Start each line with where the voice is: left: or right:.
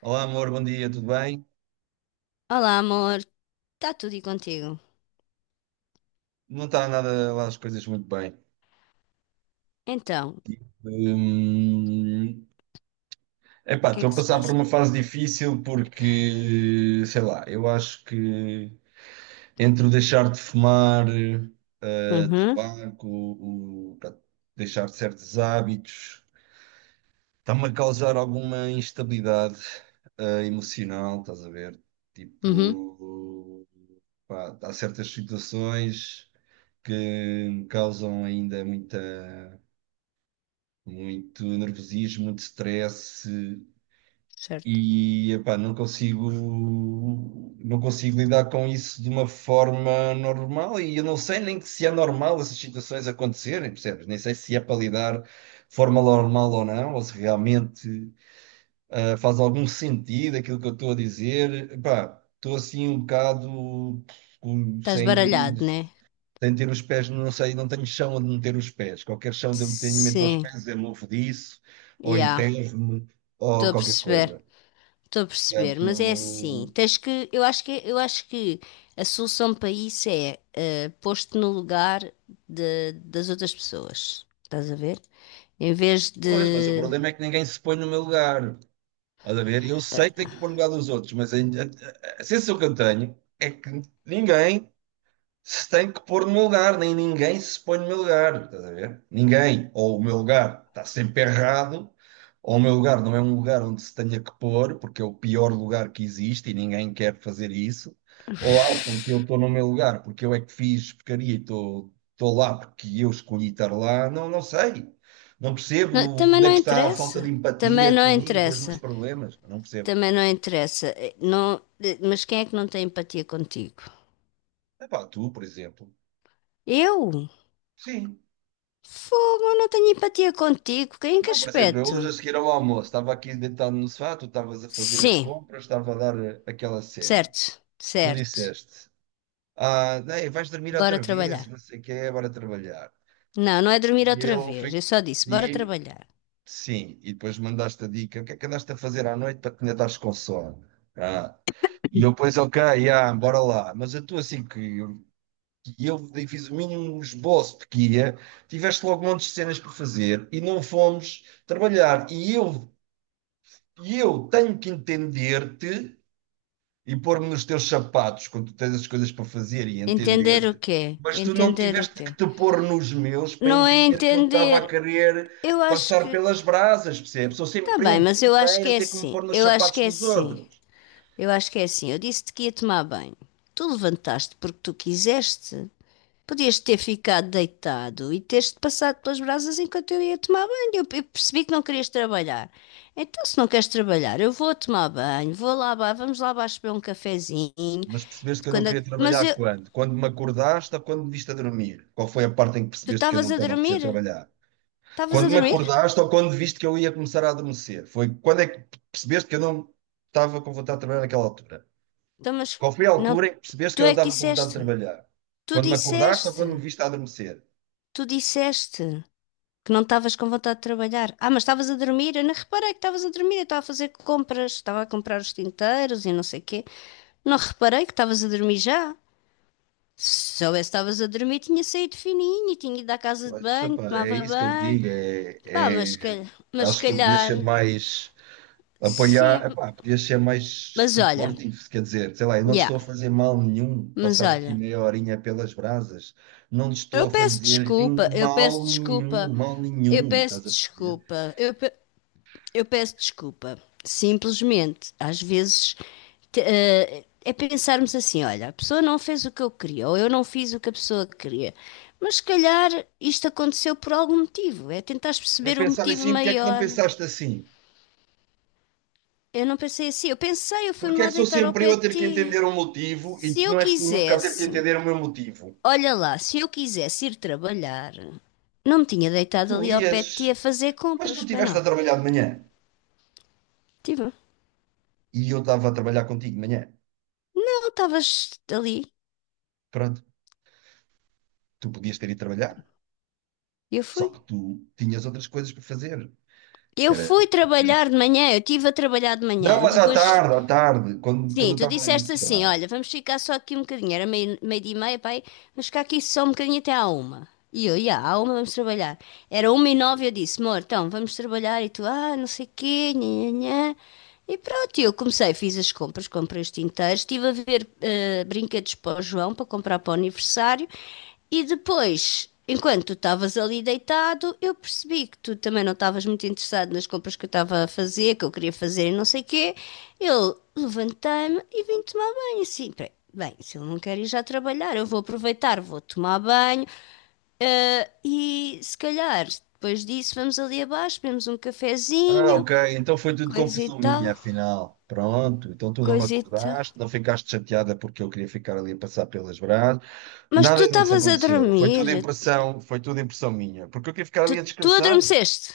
right: Olá, amor, bom dia, tudo bem?
left: Olá, amor. Está tudo e contigo?
right: Não está nada lá as coisas muito bem.
left: Então, o
right: Hum, epá,
left: que é
right: estou a
left: que se
right: passar por
left: passa?
right: uma fase difícil porque, sei lá, eu acho que entre o deixar de fumar,
left: Uhum,
right: tabaco, o, pá, deixar certos hábitos, está-me a causar alguma instabilidade, emocional, estás a ver?
left: uhum,
right: Tipo, pá, há certas situações que me causam ainda muita. Muito nervosismo, muito stress
left: certo.
right: e epá, não consigo lidar com isso de uma forma normal e eu não sei nem que se é normal essas situações acontecerem, percebes? Nem sei se é para lidar de forma normal ou não, ou se realmente faz algum sentido aquilo que eu estou a dizer. Epá, estou assim um bocado
left: Estás
right: sem
left: baralhado, né?
right: tenho de ter os pés, não sei, não tenho chão onde meter os pés. Qualquer chão onde eu me tenho meto os
left: Sim,
right: pés, é mofo disso, ou
left: já.
right: enterro-me, ou
left: Estou a
right: qualquer
left: perceber,
right: coisa.
left: estou a perceber.
right: Portanto,
left: Mas é assim, eu acho que a solução para isso é pôr-te no lugar das outras pessoas. Estás a ver? Em vez
right: pois, mas o
left: de.
right: problema é que ninguém se põe no meu lugar. Estás a ver? Eu sei que tenho que pôr no lugar dos outros, mas a sensação que eu tenho é que ninguém se tem que pôr no meu lugar, nem ninguém se põe no meu lugar, estás a ver? Ninguém. Ou o meu lugar está sempre errado, ou o meu lugar não é um lugar onde se tenha que pôr, porque é o pior lugar que existe e ninguém quer fazer isso, ou acham que eu estou no meu lugar porque eu é que fiz porcaria e estou lá porque eu escolhi estar lá, não, não sei. Não percebo
left: Não, também
right: onde é
left: não
right: que está a falta de
left: interessa. Também
right: empatia
left: não
right: comigo, com os meus
left: interessa.
right: problemas. Não percebo.
left: Também não interessa. Não, mas quem é que não tem empatia contigo?
right: Epá, tu, por exemplo.
left: Eu?
right: Sim.
left: Fogo, eu não tenho empatia contigo. Em que
right: Não, por exemplo, eu hoje
left: aspecto?
right: a seguir ao almoço estava aqui deitado no sofá, tu estavas a fazer as
left: Sim,
right: compras, estava a dar aquela série.
left: certo,
right: Tu
left: certo.
right: disseste, ah, ei, vais dormir
left: Bora
right: outra vez,
left: trabalhar.
right: não sei o que é, agora trabalhar.
left: Não, não é dormir
right: E
left: outra
right: eu
left: vez. Eu
right: fico,
left: só disse, bora
right: e
left: trabalhar.
right: sim, e depois mandaste a dica, o que é que andaste a fazer à noite para que ainda estás com sono? Ah, e eu depois, ok, ah, bora lá. Mas a tua, assim, que eu fiz o mínimo esboço de que ia, tiveste logo um monte de cenas para fazer e não fomos trabalhar. E eu tenho que entender-te e pôr-me nos teus sapatos quando tu tens as coisas para fazer e
left: Entender o
right: entender-te,
left: quê?
right: mas tu não
left: Entender o
right: tiveste
left: quê?
right: que te pôr nos meus para
left: Não é
right: entender que eu estava a
left: entender.
right: querer
left: Eu acho
right: passar
left: que.
right: pelas brasas, percebes? Sou
left: Tá
right: sempre eu
left: bem,
right: o
left: mas eu acho
right: primeiro
left: que
right: a
left: é
right: ter que me
left: assim.
right: pôr nos
left: Eu acho
right: sapatos
left: que é
right: dos
left: assim.
right: outros.
left: Eu acho que é assim. Eu disse-te que ia tomar banho. Tu levantaste porque tu quiseste. Podias ter ficado deitado e teres-te passado pelas brasas enquanto eu ia tomar banho. Eu percebi que não querias trabalhar. Então, se não queres trabalhar, eu vou tomar banho, vou lá, vamos lá abaixo beber um cafezinho.
right: Mas percebeste que eu não queria
left: Mas
right: trabalhar
left: eu,
right: quando? Quando me acordaste ou quando me viste a dormir? Qual foi a parte em que
left: tu
right: percebeste que eu
left: estavas
right: não
left: a
right: estava a precisar
left: dormir?
right: trabalhar?
left: Estavas
right: Quando
left: a
right: me
left: dormir?
right: acordaste ou quando viste que eu ia começar a adormecer? Foi quando é que percebeste que eu não estava com vontade de trabalhar naquela altura?
left: Então, mas
right: Qual foi a
left: não,
right: altura em que percebeste que
left: tu
right: eu não
left: é que
right: estava com vontade de
left: disseste.
right: trabalhar?
left: Tu
right: Quando me acordaste ou quando me
left: disseste.
right: viste a adormecer?
left: Tu disseste que não estavas com vontade de trabalhar. Ah, mas estavas a dormir? Eu não reparei que estavas a dormir. Eu estava a fazer compras, estava a comprar os tinteiros e não sei o quê. Não reparei que estavas a dormir já. Se soubesse que estavas a dormir, tinha saído fininho, tinha ido à casa de
right: Mas,
left: banho,
right: epá, é
left: tomava
right: isso que eu te
left: banho.
right: digo.
left: Pá, mas se calhar, mas se
right: Acho que tu podias
left: calhar.
right: ser mais
left: Sim,
right: apoiar, epá, podias ser mais
left: mas olha,
right: supportive, quer dizer, sei lá, eu não te
left: yeah,
right: estou a fazer mal nenhum
left: mas
right: passar aqui
left: olha.
right: meia horinha pelas brasas, não te estou
left: Eu
right: a
left: peço
right: fazer em
left: desculpa, eu peço desculpa,
right: mal
left: eu
right: nenhum,
left: peço
right: estás a perceber?
left: desculpa. Eu peço desculpa. Simplesmente, às vezes, é pensarmos assim: olha, a pessoa não fez o que eu queria, ou eu não fiz o que a pessoa queria. Mas se calhar isto aconteceu por algum motivo. É tentar
right: É
left: perceber o
right: pensar
left: motivo
right: assim, porque é que não
left: maior.
right: pensaste assim?
left: Eu não pensei assim. Eu pensei, eu fui-me
right: Porque é
left: lá
right: que sou
left: deitar ao
right: sempre eu
left: pé
right: a
left: de
right: ter que
left: ti.
right: entender um motivo e
left: Se eu
right: não és tu nunca a ter que
left: quisesse,
right: entender o meu motivo?
left: olha lá, se eu quisesse ir trabalhar, não me tinha deitado
right: Tu
left: ali ao pé
right: ias,
left: de ti a fazer
right: mas tu
left: compras, para
right: estiveste
left: não.
right: a trabalhar de manhã
left: Tipo,
right: e eu estava a trabalhar contigo de manhã.
left: não, estavas ali.
right: Pronto, tu podias ter ido trabalhar,
left: Eu
right: só
left: fui.
right: que tu tinhas outras coisas para fazer, que
left: Eu
right: era...
left: fui trabalhar de manhã, eu estive a trabalhar de
right: Não,
left: manhã.
right: mas
left: Depois,
right: à tarde, quando, quando
left: sim,
right: eu
left: tu
right: estava ali no
left: disseste assim:
right: sofá.
left: olha, vamos ficar só aqui um bocadinho. Era meio dia e meia, pai, vamos ficar aqui só um bocadinho até à uma. E eu, ia, à uma vamos trabalhar. Era uma e nove, eu disse: amor, então vamos trabalhar. E tu, ah, não sei o quê, nhanhã. E pronto, eu comecei, fiz as compras, comprei os tinteiros, estive a ver brinquedos para o João, para comprar para o aniversário, e depois, enquanto tu estavas ali deitado, eu percebi que tu também não estavas muito interessado nas compras que eu estava a fazer, que eu queria fazer e não sei o quê. Eu levantei-me e vim tomar banho, assim, peraí, bem, se ele não quer ir já trabalhar, eu vou aproveitar, vou tomar banho, e se calhar depois disso vamos ali abaixo, bebemos um
right: Ah,
left: cafezinho,
right: ok, então foi tudo
left: coisa e
right: confusão
left: tal
right: minha, afinal. Pronto, então tu não me
left: coisita.
right: acordaste, não ficaste chateada porque eu queria ficar ali a passar pelas brasas.
left: Mas
right: Nada
left: tu
right: disso
left: estavas a
right: aconteceu.
left: dormir.
right: Foi tudo impressão minha, porque eu queria ficar
left: Tu,
right: ali a
left: tu
right: descansar.
left: adormeceste.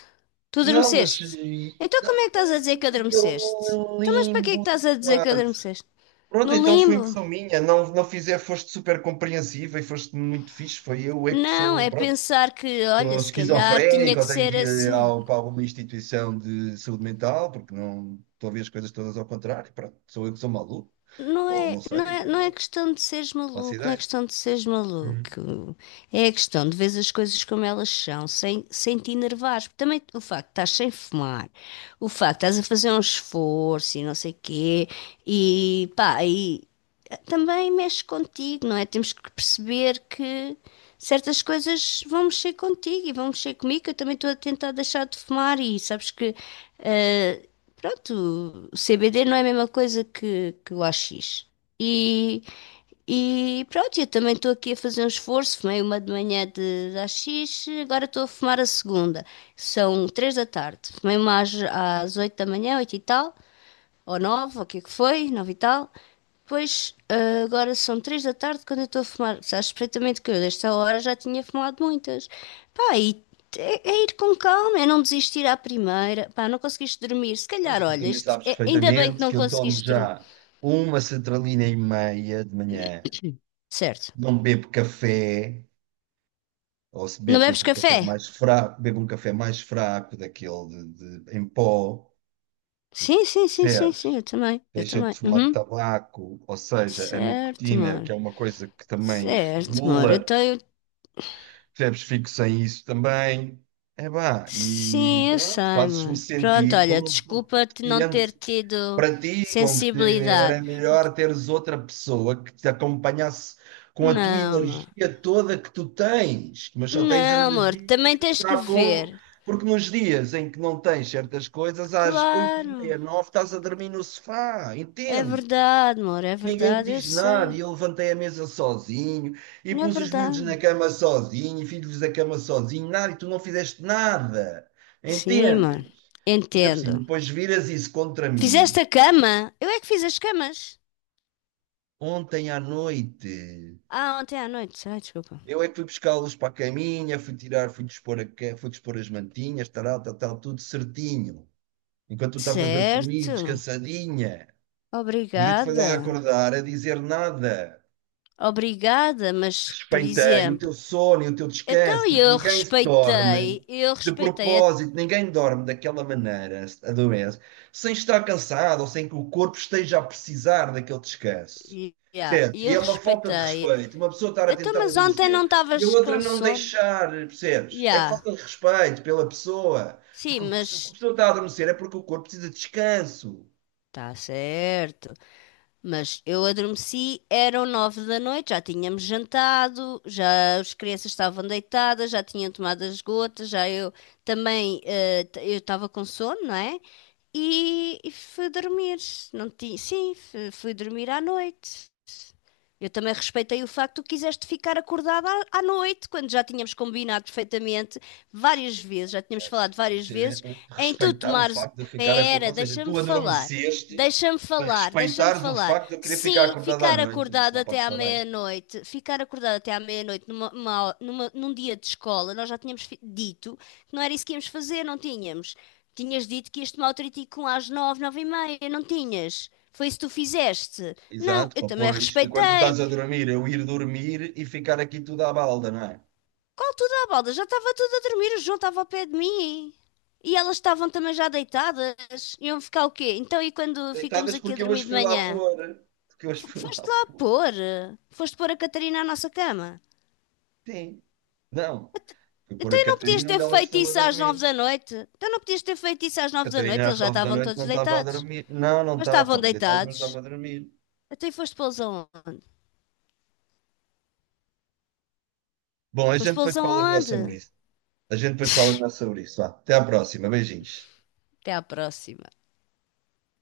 left: Tu
right: Não, mas
left: adormeceste.
right: e,
left: Então como é que
right: estava
left: estás a dizer que
right: naquele
left: adormeceste? Então mas para que é que
right: limbo de
left: estás a dizer que
right: quase.
left: adormeceste?
right: Pronto,
left: No
right: então foi
left: limbo?
right: impressão minha. Não, não fizer, foste super compreensiva e foste muito fixe. Foi eu é que
left: Não,
right: sou,
left: é
right: pronto,
left: pensar que, olha,
right: sou
left: se calhar tinha
right: esquizofrénico,
left: que
right: ou tenho que
left: ser
right: ir
left: assim.
right: ao, para alguma instituição de saúde mental, porque não estou a ver as coisas todas ao contrário. Pronto, sou eu que sou maluco,
left: Não
right: ou
left: é,
right: não
left: não
right: sei,
left: é, não é
right: eu
left: questão de seres
right: faço
left: maluco, não é
right: ideia.
left: questão de seres
right: Hum.
left: maluco. É a questão de ver as coisas como elas são, sem te enervares. Porque também o facto de estás sem fumar, o facto de estás a fazer um esforço e não sei quê, e pá, também mexe contigo, não é? Temos que perceber que certas coisas vão mexer contigo e vão mexer comigo. Eu também estou a tentar deixar de fumar e sabes que, eh, pronto, o CBD não é a mesma coisa que o AX. E, e pronto, eu também estou aqui a fazer um esforço. Fumei uma de manhã de AX, agora estou a fumar a segunda. São 3 da tarde. Fumei uma às 8 da manhã, 8 e tal ou nove, ou o que é que foi, 9 e tal. Depois, agora são 3 da tarde quando eu estou a fumar. Sabes perfeitamente que eu, desta hora, já tinha fumado muitas. Pá, e é ir com calma, é não desistir à primeira. Pá, não conseguiste dormir. Se calhar,
right: Mas tu
left: olha,
right: também sabes
left: ainda bem que
right: perfeitamente
left: não
right: que eu tomo
left: conseguiste dormir.
right: já uma sertralina e meia de manhã,
left: Certo.
right: não bebo café. Ou se
left: Não
right: bebe,
left: bebes
right: bebe um café
left: café?
right: mais fraco, bebe um café mais fraco, daquele de em pó,
left: Sim, sim, sim, sim, sim,
right: percebes?
left: eu também. Eu
right: Deixa de
left: também.
right: fumar
left: Uhum.
right: tabaco, ou seja, a
left: Certo,
right: nicotina, que
left: amor.
right: é uma coisa que também
left: Certo, amor. Eu
right: estimula,
left: tenho.
right: percebes? Fico sem isso também. É pá, e
left: Sim, eu sei,
right: pronto, fazes-me
left: amor. Pronto,
right: sentir
left: olha,
right: como um pouco
left: desculpa-te não ter tido
right: para ti, como se
left: sensibilidade.
right: era melhor teres outra pessoa que te acompanhasse com a tua
left: Não, amor.
right: energia toda que tu tens, mas só tens
left: Não, amor,
right: energia, a
left: também
right: gente
left: tens que
right: sabe como,
left: ver.
right: porque nos dias em que não tens certas coisas, às oito e
left: Claro,
right: meia, nove, estás a dormir no sofá,
left: é
right: entende?
left: verdade, amor, é
right: E ninguém te
left: verdade, eu
right: diz nada,
left: sei.
right: e eu levantei a mesa sozinho, e
left: É
right: pus os miúdos na
left: verdade.
right: cama sozinho, e fiz-lhes a cama sozinho, nada, e tu não fizeste nada,
left: Sim, amor,
right: entende? Ainda por cima,
left: entendo.
right: depois viras isso contra mim.
left: Fizeste a cama? Eu é que fiz as camas.
right: Ontem à noite,
left: Ah, ontem à noite, ai, desculpa.
right: eu é que fui buscá-los para a caminha, fui tirar, fui dispor, fui dispor as mantinhas, tal, tal, tal, tudo certinho. Enquanto tu estavas a dormir,
left: Certo,
right: descansadinha. Ninguém te foi lá
left: obrigada.
right: acordar a dizer nada.
left: Obrigada, mas, por
right: Respeitei o teu
left: exemplo.
right: sono e o teu descanso,
left: Então e
right: porque ninguém se dorme
left: eu
right: de
left: respeitei,
right: propósito, ninguém dorme daquela maneira, adoece, sem estar cansado ou sem que o corpo esteja a precisar daquele descanso.
left: yeah,
right: Percebes? E
left: eu
right: é uma falta de
left: respeitei.
right: respeito, uma pessoa estar a
left: Então,
right: tentar
left: mas ontem não
right: adormecer e a
left: estavas
right: outra
left: com
right: não
left: sono?
right: deixar, percebes? É
left: Yeah.
right: falta de respeito pela pessoa,
left: Sim,
right: porque se a
left: mas
right: pessoa está a adormecer é porque o corpo precisa de descanso.
left: tá certo. Mas eu adormeci, eram 9 da noite, já tínhamos jantado, já as crianças estavam deitadas, já tinham tomado as gotas, já eu também, eu estava com sono, não é? E fui dormir. Não ti, sim, fui dormir à noite. Eu também respeitei o facto que tu quiseste ficar acordada à noite, quando já tínhamos combinado perfeitamente várias vezes, já tínhamos
right: Assim,
left: falado várias
right: isso é
left: vezes, em tu
right: respeitar o
left: tomares.
right: facto de eu ficar acordado.
left: Pera,
right: Ou seja,
left: deixa-me
right: tu
left: falar.
right: adormeceste
left: Deixa-me
right: para
left: falar, deixa-me
right: respeitares o
left: falar.
right: facto de eu querer ficar
left: Sim,
right: acordado à
left: ficar
right: noite. Isso
left: acordado
right: não pode
left: até à
right: estar bem.
left: meia-noite, ficar acordado até à meia-noite num dia de escola, nós já tínhamos dito que não era isso que íamos fazer, não tínhamos. Tinhas dito que ias tomar o tritico às 9, 9h30, não tinhas? Foi isso que tu fizeste? Não,
right: Exato,
left: eu
right: pá,
left: também
right: pois. Enquanto tu
left: respeitei.
right: estás a dormir, eu ir dormir e ficar aqui tudo à balda, não é?
left: Qual tudo à balda? Já estava tudo a dormir, o João estava ao pé de mim. E elas estavam também já deitadas. Iam ficar o quê? Então, e quando ficamos
right: Deitadas
left: aqui a
right: porque eu
left: dormir
right: hoje
left: de
right: fui lá
left: manhã?
right: pôr. Porque eu hoje fui
left: Foste
right: lá
left: lá
right: pôr.
left: pôr? Foste pôr a Catarina à nossa cama?
right: Sim. Não.
left: Ent-
right: Fui pôr a
left: Então, e não podias
right: Catarina onde
left: ter
right: ela
left: feito
right: costuma
left: isso às nove
right: dormir.
left: da noite? Então, não podias ter feito isso às nove da
right: Catarina
left: noite? Eles
right: às
left: já
right: nove da
left: estavam
right: noite
left: todos
right: não estava a
left: deitados.
right: dormir. Não, não
left: Mas
right: estava.
left: estavam
right: Estava deitada, mas estava
left: deitados.
right: a dormir.
left: Até foste pô-los aonde?
right: Bom, a
left: Foste
right: gente
left: pô-los
right: depois fala melhor sobre
left: aonde?
right: isso. A gente depois fala melhor sobre isso. Vá. Até à próxima. Beijinhos.
left: Até à próxima.